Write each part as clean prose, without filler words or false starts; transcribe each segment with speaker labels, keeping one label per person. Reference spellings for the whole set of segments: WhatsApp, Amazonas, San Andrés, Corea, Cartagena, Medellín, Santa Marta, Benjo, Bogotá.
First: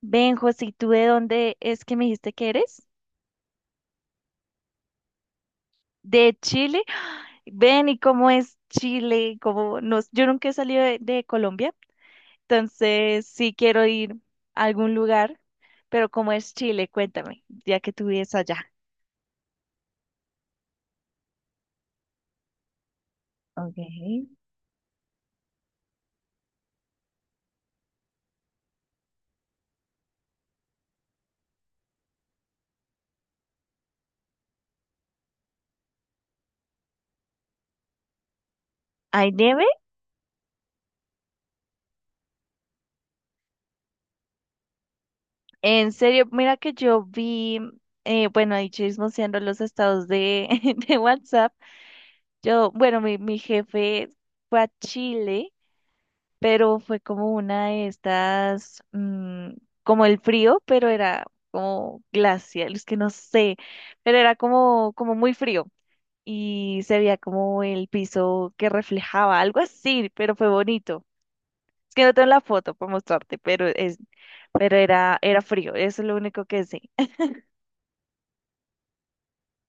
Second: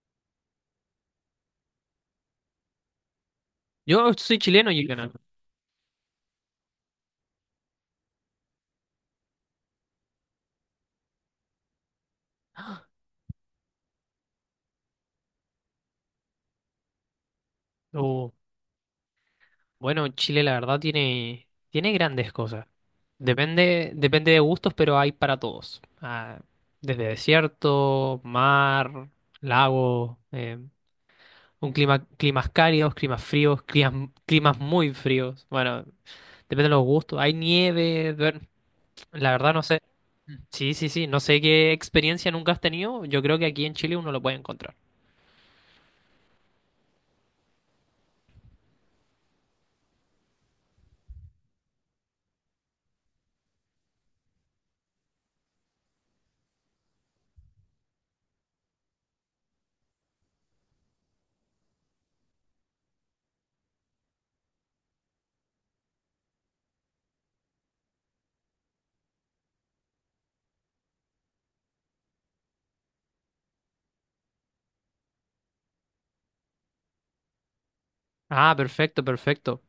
Speaker 1: Benjo, si tú ¿de dónde es que me dijiste que eres?
Speaker 2: Yo soy chileno y canal.
Speaker 1: ¿De Chile? Ven, ¿y cómo es Chile? ¿Cómo nos... Yo nunca he salido de Colombia, entonces sí quiero ir a algún lugar, pero ¿cómo es Chile? Cuéntame, ya que tú
Speaker 2: Uh,
Speaker 1: vives allá.
Speaker 2: bueno, Chile la verdad tiene grandes cosas. Depende,
Speaker 1: Okay.
Speaker 2: depende de gustos, pero hay para todos. Desde desierto, mar, lago, un climas cálidos, climas fríos, climas muy fríos. Bueno, depende de los gustos. Hay nieve, la
Speaker 1: ¿Hay
Speaker 2: verdad no
Speaker 1: nieve?
Speaker 2: sé. Sí, sí, sí, no sé qué experiencia nunca has tenido. Yo creo que aquí en Chile uno lo puede encontrar.
Speaker 1: En serio, mira que yo vi, bueno, ahí chismoseando los estados de, de WhatsApp. Yo, bueno, mi jefe fue a Chile, pero fue como una de estas, como el frío, pero era como glacial, es que no sé, pero era como, como muy frío y se veía como el piso que reflejaba, algo así, pero fue bonito. Es que no tengo la foto para mostrarte, pero es, pero era, era frío, eso es lo único que sé.
Speaker 2: Ah, perfecto, perfecto.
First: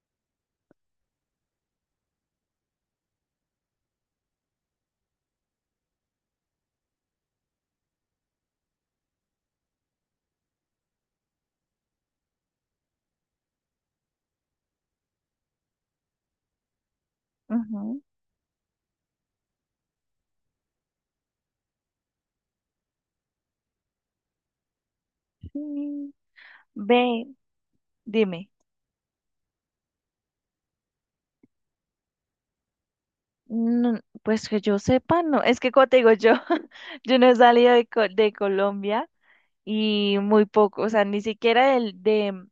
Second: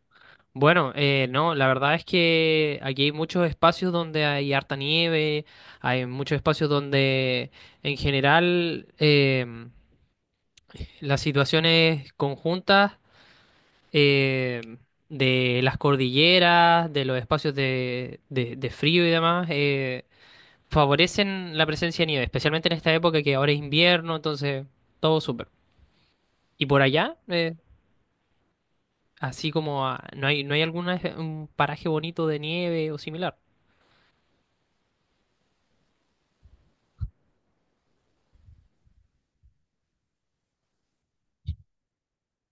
Speaker 2: Bueno, no, la verdad es que aquí hay muchos espacios donde hay harta nieve, hay muchos espacios donde en general las situaciones conjuntas em, de las cordilleras, de los espacios
Speaker 1: Ujú.
Speaker 2: de frío y demás, favorecen la presencia de nieve, especialmente en esta época que ahora es invierno, entonces todo súper.
Speaker 1: Sí.
Speaker 2: ¿Y por allá?
Speaker 1: Ve, dime.
Speaker 2: Así como no hay, no hay algún paraje bonito de nieve o similar.
Speaker 1: No, pues que yo sepa, no. Es que como te digo yo, yo no he salido de, Co- de Colombia y muy poco, o sea, ni siquiera del- de,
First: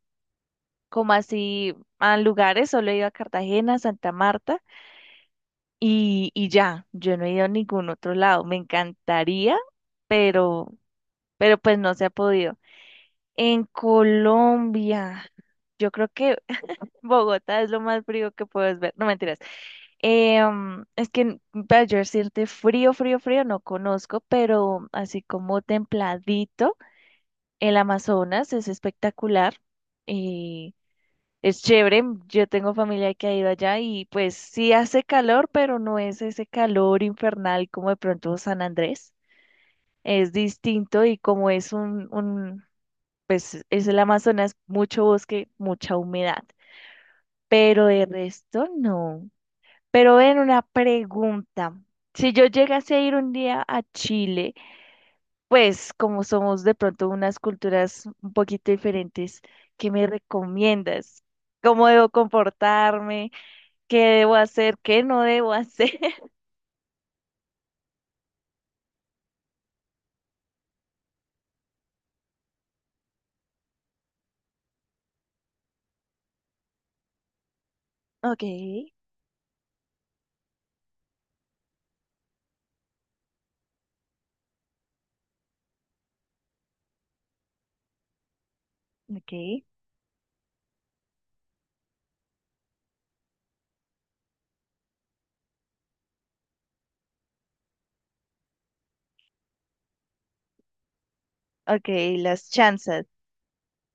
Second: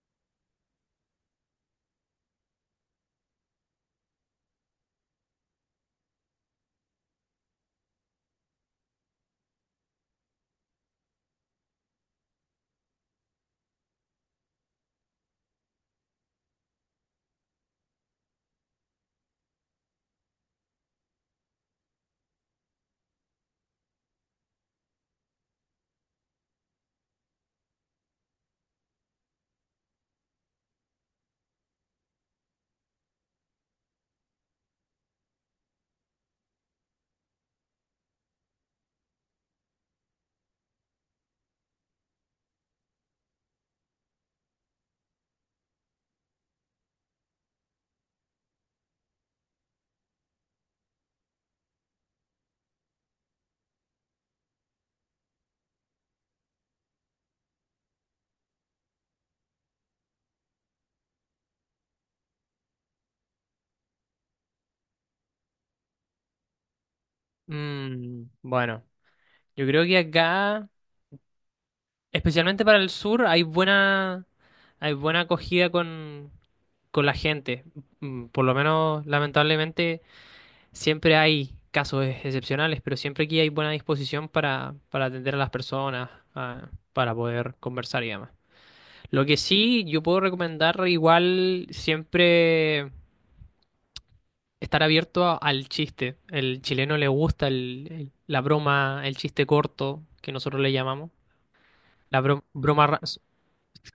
Speaker 1: como así a lugares, solo he ido a Cartagena, Santa Marta y ya, yo no he ido a ningún otro lado. Me encantaría, pero, pero pues no se ha podido. En Colombia, yo creo que Bogotá es lo más frío que puedes ver. No, mentiras. Es que para yo decirte frío, frío, frío, no conozco, pero así como templadito, el Amazonas es espectacular y es chévere. Yo tengo familia que ha ido allá y pues sí hace calor, pero no es ese calor infernal como de pronto San Andrés. Es distinto y como es pues es el Amazonas, mucho bosque, mucha humedad, pero de resto no. Pero ven, una pregunta. Si yo llegase a ir un día a Chile, pues como somos de pronto unas culturas un poquito diferentes, ¿qué me recomiendas? ¿Cómo debo comportarme? ¿Qué debo hacer? ¿Qué no debo hacer?
Speaker 2: Bueno, yo creo que acá, especialmente para el sur, hay buena acogida con la gente.
Speaker 1: Ok,
Speaker 2: Por lo menos, lamentablemente, siempre hay casos excepcionales, pero siempre aquí hay buena disposición para atender a las personas, para poder conversar y demás. Lo
Speaker 1: ok,
Speaker 2: que sí, yo puedo recomendar igual siempre estar abierto al chiste. El chileno le gusta la broma, el chiste corto, que nosotros le llamamos.
Speaker 1: ok,
Speaker 2: La
Speaker 1: las
Speaker 2: broma,
Speaker 1: chanzas.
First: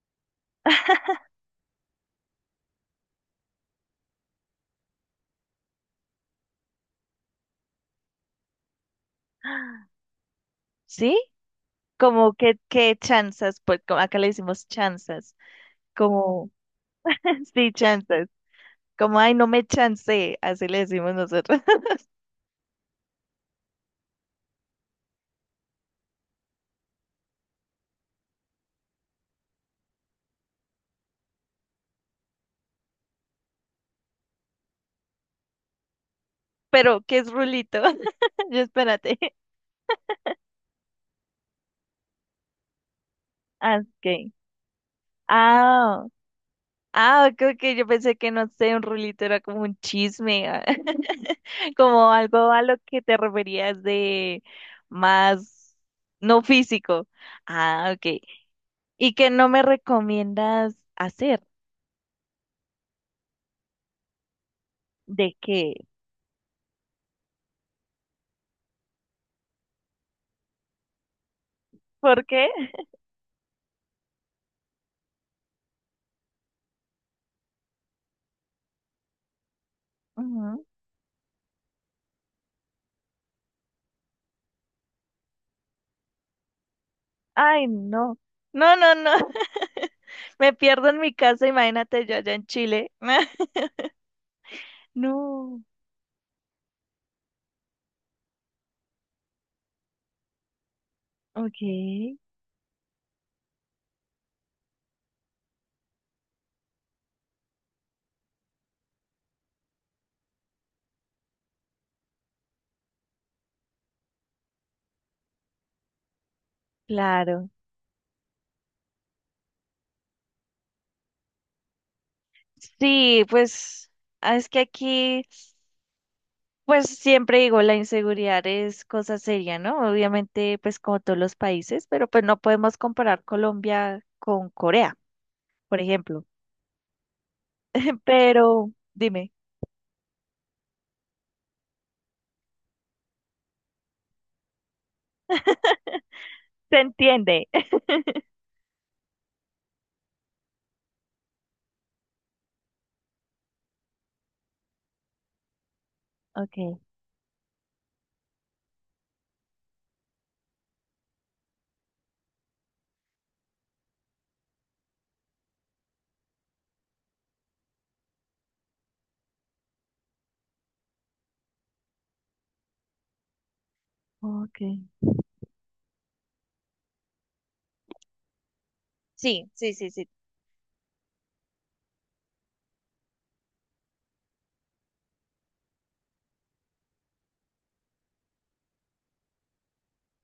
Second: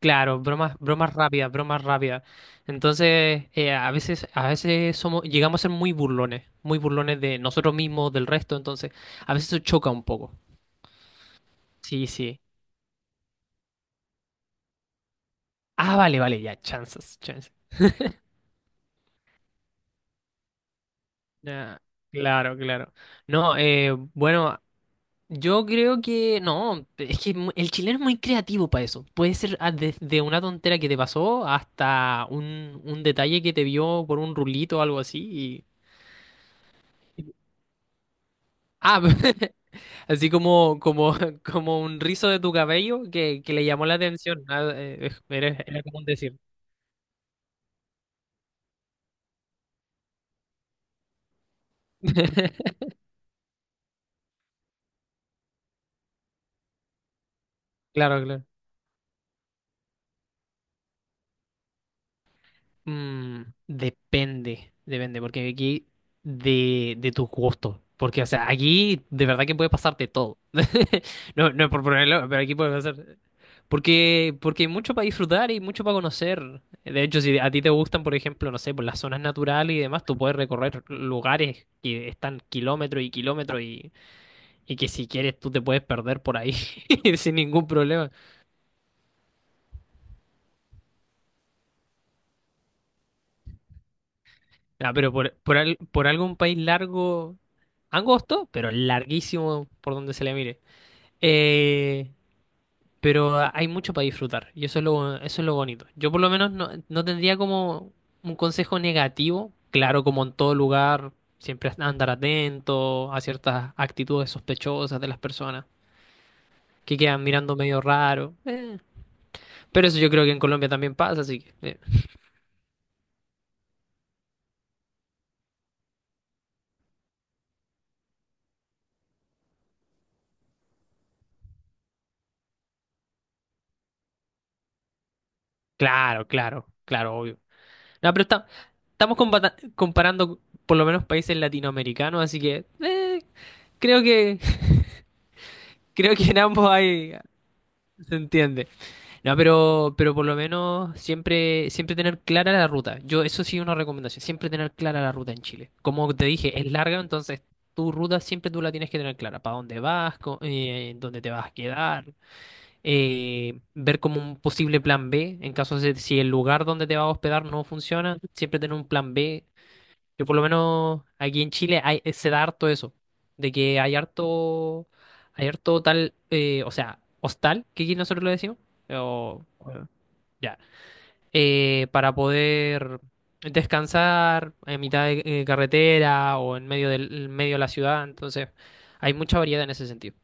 Speaker 2: claro, bromas, bromas rápidas, bromas rápidas. Entonces, a veces somos, llegamos a ser muy burlones de nosotros mismos, del resto, entonces, a veces eso choca un poco.
Speaker 1: ¿Sí?
Speaker 2: Sí,
Speaker 1: Como
Speaker 2: sí.
Speaker 1: que, qué chanzas, pues como acá le decimos chanzas,
Speaker 2: Ah, vale, vale,
Speaker 1: como,
Speaker 2: ya, chances, chances.
Speaker 1: sí, chanzas, como, ay, no me chancé, así le decimos nosotros.
Speaker 2: Ya, claro, claro. No, bueno, yo creo que no, es que el chileno es muy creativo para eso. Puede ser ah, desde una tontera que te pasó hasta un detalle que te vio por un rulito o algo así.
Speaker 1: Pero ¿qué es rulito? Yo
Speaker 2: Ah,
Speaker 1: espérate.
Speaker 2: así como, como, como un rizo de tu cabello que le
Speaker 1: Ah,
Speaker 2: llamó la
Speaker 1: ok.
Speaker 2: atención. Ah, era, era como un
Speaker 1: Ah,
Speaker 2: decir.
Speaker 1: ah, ok, ok, yo pensé que no sé, un rulito era como un chisme, ah, como algo a lo que te referías de más, no físico. Ah, ok.
Speaker 2: Claro, claro.
Speaker 1: ¿Y qué no me recomiendas hacer?
Speaker 2: Mm, depende, depende,
Speaker 1: ¿De
Speaker 2: porque
Speaker 1: qué?
Speaker 2: aquí de tus gustos. Porque, o sea, aquí de verdad que puede pasarte todo. No, no es por
Speaker 1: ¿Por
Speaker 2: ponerlo, pero
Speaker 1: qué?
Speaker 2: aquí puede pasar. Porque, porque hay mucho para disfrutar y mucho para conocer. De hecho, si a ti te gustan, por ejemplo, no sé, por las zonas naturales y demás, tú puedes
Speaker 1: Ujú.
Speaker 2: recorrer lugares que están kilómetros y kilómetros y que si quieres tú te puedes perder por ahí sin ningún
Speaker 1: Ay,
Speaker 2: problema.
Speaker 1: no. No, no, no. Me pierdo en mi casa, imagínate yo allá en Chile.
Speaker 2: Ah, pero
Speaker 1: No.
Speaker 2: por algo país largo, angosto, pero larguísimo por donde se le mire.
Speaker 1: Ok,
Speaker 2: Eh, pero hay mucho para disfrutar y eso es lo bonito. Yo por lo menos no, no tendría como un consejo negativo. Claro, como en todo lugar, siempre andar atento a ciertas actitudes sospechosas de las personas que quedan
Speaker 1: claro.
Speaker 2: mirando medio raro. Eh. Pero eso yo creo que en Colombia también pasa, así que...
Speaker 1: Sí, pues ah, es que aquí, pues siempre digo, la inseguridad es cosa seria, ¿no? Obviamente, pues como todos los países, pero pues no podemos comparar Colombia con Corea, por ejemplo.
Speaker 2: claro, claro, claro, obvio. No, pero
Speaker 1: Pero,
Speaker 2: estamos
Speaker 1: dime,
Speaker 2: comparando por lo menos países latinoamericanos, así que creo que creo que en ambos
Speaker 1: ¿se
Speaker 2: hay
Speaker 1: entiende?
Speaker 2: se entiende. No, pero por lo menos siempre tener clara la ruta. Yo eso sí una recomendación, siempre tener clara la ruta en Chile. Como te dije, es
Speaker 1: Ok,
Speaker 2: larga, entonces tu ruta siempre tú la tienes que tener clara, para dónde vas, dónde te vas a quedar, ver como un posible plan B en caso de si el lugar donde te vas a hospedar no funciona, siempre tener un plan B que por lo menos aquí en Chile hay, se da harto eso, de que
Speaker 1: ok.
Speaker 2: hay harto tal, o sea, hostal, que aquí nosotros lo decimos, o,
Speaker 1: Sí, sí,
Speaker 2: eh,
Speaker 1: sí, sí.
Speaker 2: ya, para poder descansar en mitad de carretera o en medio de la ciudad, entonces hay mucha variedad en ese sentido.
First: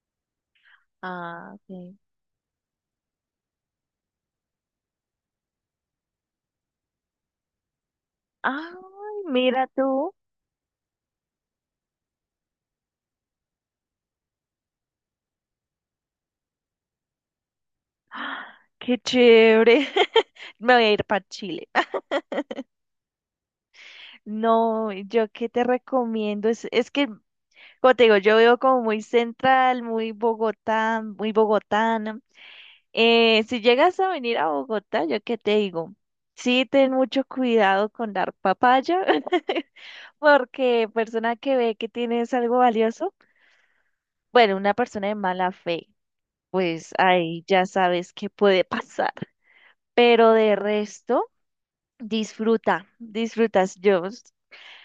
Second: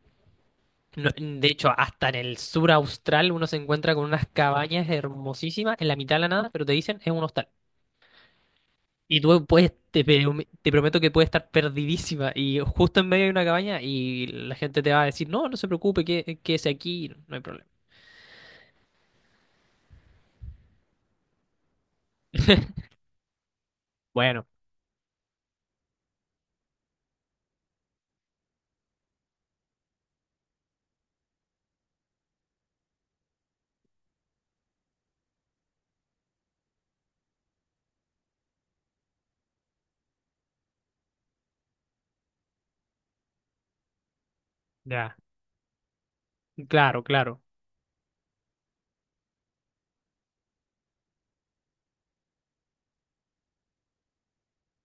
Speaker 2: No, de
Speaker 1: Ah,
Speaker 2: hecho,
Speaker 1: ok.
Speaker 2: hasta en el sur austral uno se encuentra con unas cabañas hermosísimas en la mitad de la nada, pero te dicen es un hostal.
Speaker 1: Ay,
Speaker 2: Y tú
Speaker 1: mira
Speaker 2: puedes,
Speaker 1: tú.
Speaker 2: te prometo que puedes estar perdidísima y justo en medio de una cabaña y la gente te va a decir, no, no se preocupe, que, quédese aquí, no hay problema.
Speaker 1: Ah, qué chévere. Me voy a ir para Chile.
Speaker 2: Bueno,
Speaker 1: No, yo qué te recomiendo es que como te digo, yo veo como muy central, muy Bogotá, muy bogotana. Si llegas a venir a Bogotá, yo qué te digo, sí ten mucho cuidado con dar papaya, porque persona que ve que tienes algo valioso, bueno, una persona de
Speaker 2: ya,
Speaker 1: mala fe, pues
Speaker 2: claro, claro.
Speaker 1: ahí ya sabes qué puede pasar. Pero de resto, disfruta, disfrutas yo.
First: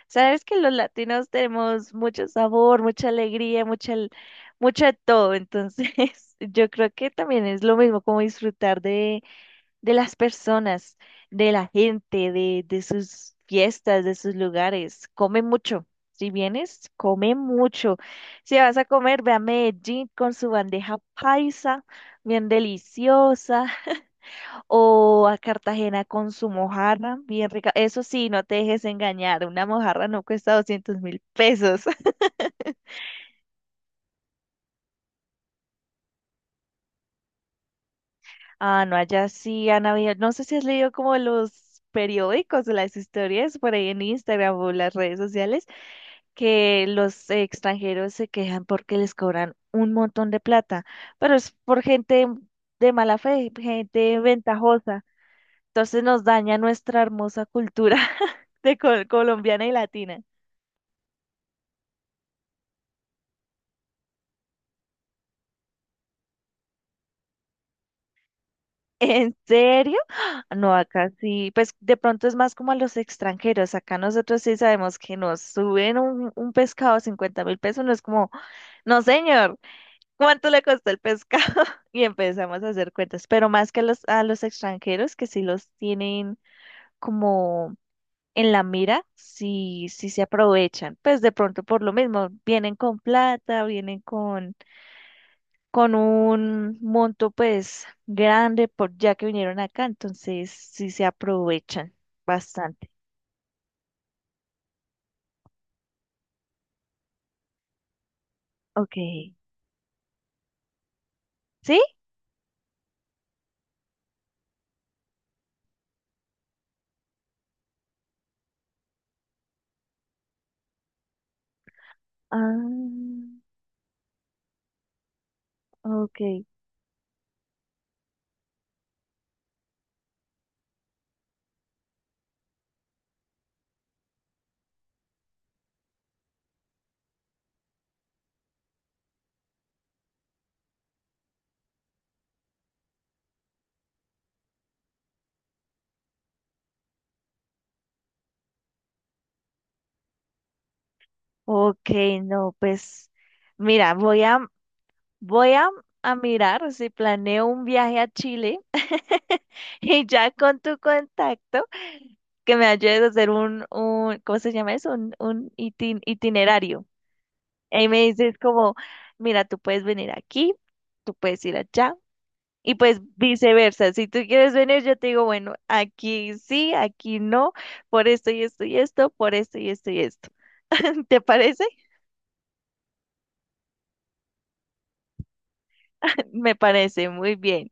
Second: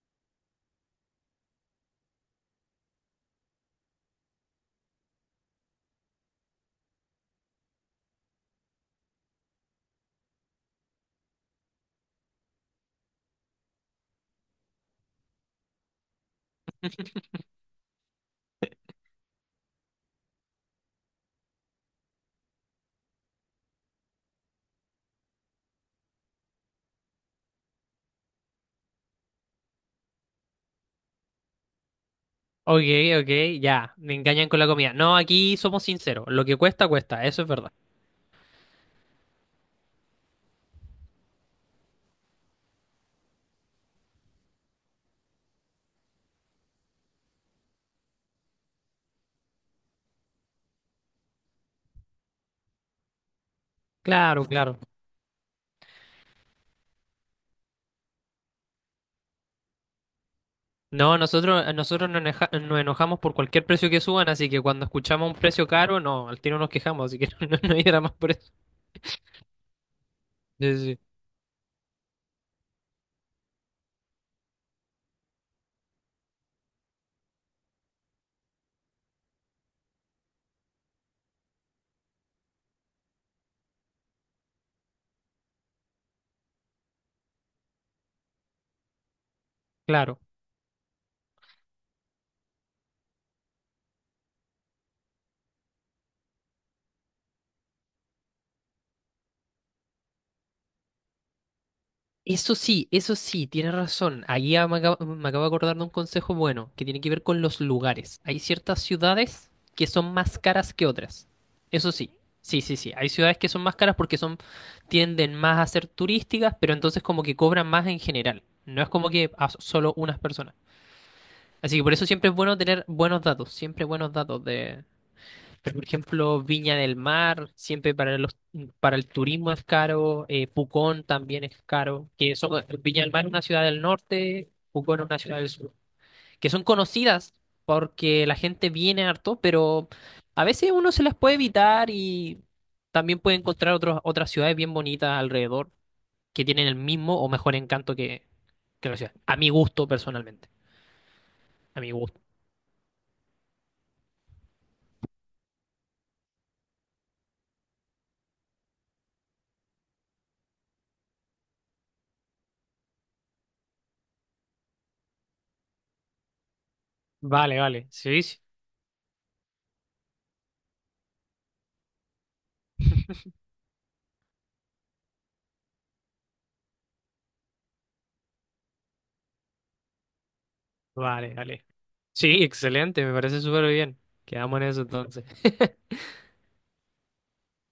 Speaker 1: Sabes que los latinos tenemos mucho sabor, mucha alegría, mucha, al- mucho de todo. Entonces, yo creo que también es lo mismo como disfrutar de las personas, de la gente, de sus fiestas, de sus lugares. Come mucho. Si vienes, come mucho. Si vas a comer, ve a Medellín con su bandeja paisa, bien deliciosa, o a Cartagena con su mojarra, bien rica. Eso sí, no te dejes engañar, una mojarra no cuesta 200.000 pesos.
Speaker 2: Ok, ok, ya, me engañan con la comida. No, aquí somos sinceros, lo que cuesta, cuesta, eso es verdad.
Speaker 1: Ah, no, allá sí han habido, no sé si has leído como los periódicos o las historias por ahí en Instagram o las redes sociales, que los extranjeros se quejan porque les cobran un montón de plata, pero es por gente de mala fe, gente
Speaker 2: Claro, claro.
Speaker 1: ventajosa. Entonces nos daña nuestra hermosa cultura de col- colombiana y latina.
Speaker 2: No, nosotros nos enojamos por cualquier precio que suban, así que cuando escuchamos un precio caro, no, al tiro nos quejamos, así que no, no hay drama por eso.
Speaker 1: ¿En serio?
Speaker 2: Sí,
Speaker 1: No,
Speaker 2: sí, sí,
Speaker 1: acá sí, pues de pronto es más como a los extranjeros. Acá nosotros sí sabemos que nos suben un pescado a 50 mil pesos. No es como, no señor, ¿cuánto le costó el pescado? Y empezamos a hacer cuentas, pero más que a a los extranjeros que sí los tienen como en la mira, sí, sí
Speaker 2: claro.
Speaker 1: se aprovechan. Pues de pronto por lo mismo, vienen con plata, vienen con un monto pues grande por ya que vinieron acá, entonces sí se aprovechan bastante.
Speaker 2: Eso sí, tienes razón. Ahí ya me acabo de acordar de un consejo bueno, que tiene que ver con los lugares. Hay ciertas
Speaker 1: Ok.
Speaker 2: ciudades que son más caras que otras.
Speaker 1: ¿Sí?
Speaker 2: Eso sí, sí, sí, sí. Hay ciudades que son más caras porque son, tienden más a ser turísticas, pero entonces como que cobran más en general. No es como que a solo unas personas. Así que por eso siempre es bueno tener buenos
Speaker 1: Ah,
Speaker 2: datos, siempre buenos datos de pero, por
Speaker 1: ok.
Speaker 2: ejemplo, Viña del Mar, siempre para los para el turismo es caro, Pucón también es caro, que son, Viña del Mar es una ciudad del norte, Pucón es una ciudad del sur, que son conocidas porque la gente viene harto, pero a veces uno se las puede evitar y también puede encontrar otras ciudades bien bonitas alrededor que tienen el mismo o mejor encanto que la ciudad. A mi gusto, personalmente. A
Speaker 1: Ok,
Speaker 2: mi gusto.
Speaker 1: no, pues mira, voy a voy a mirar si planeo un viaje a Chile y ya con tu contacto que me ayudes a hacer un ¿cómo se llama eso? Un itin- itinerario.
Speaker 2: Vale, vale.
Speaker 1: Y me
Speaker 2: Sí, sí.
Speaker 1: dices como, mira, tú puedes venir aquí, tú puedes ir allá. Y pues viceversa, si tú quieres venir, yo te digo, bueno, aquí sí, aquí no, por esto y esto y esto, por esto y esto y esto. ¿Te
Speaker 2: Vale,
Speaker 1: parece?
Speaker 2: vale. Sí, excelente, me parece súper bien. Quedamos en eso entonces.
Speaker 1: Me parece muy bien.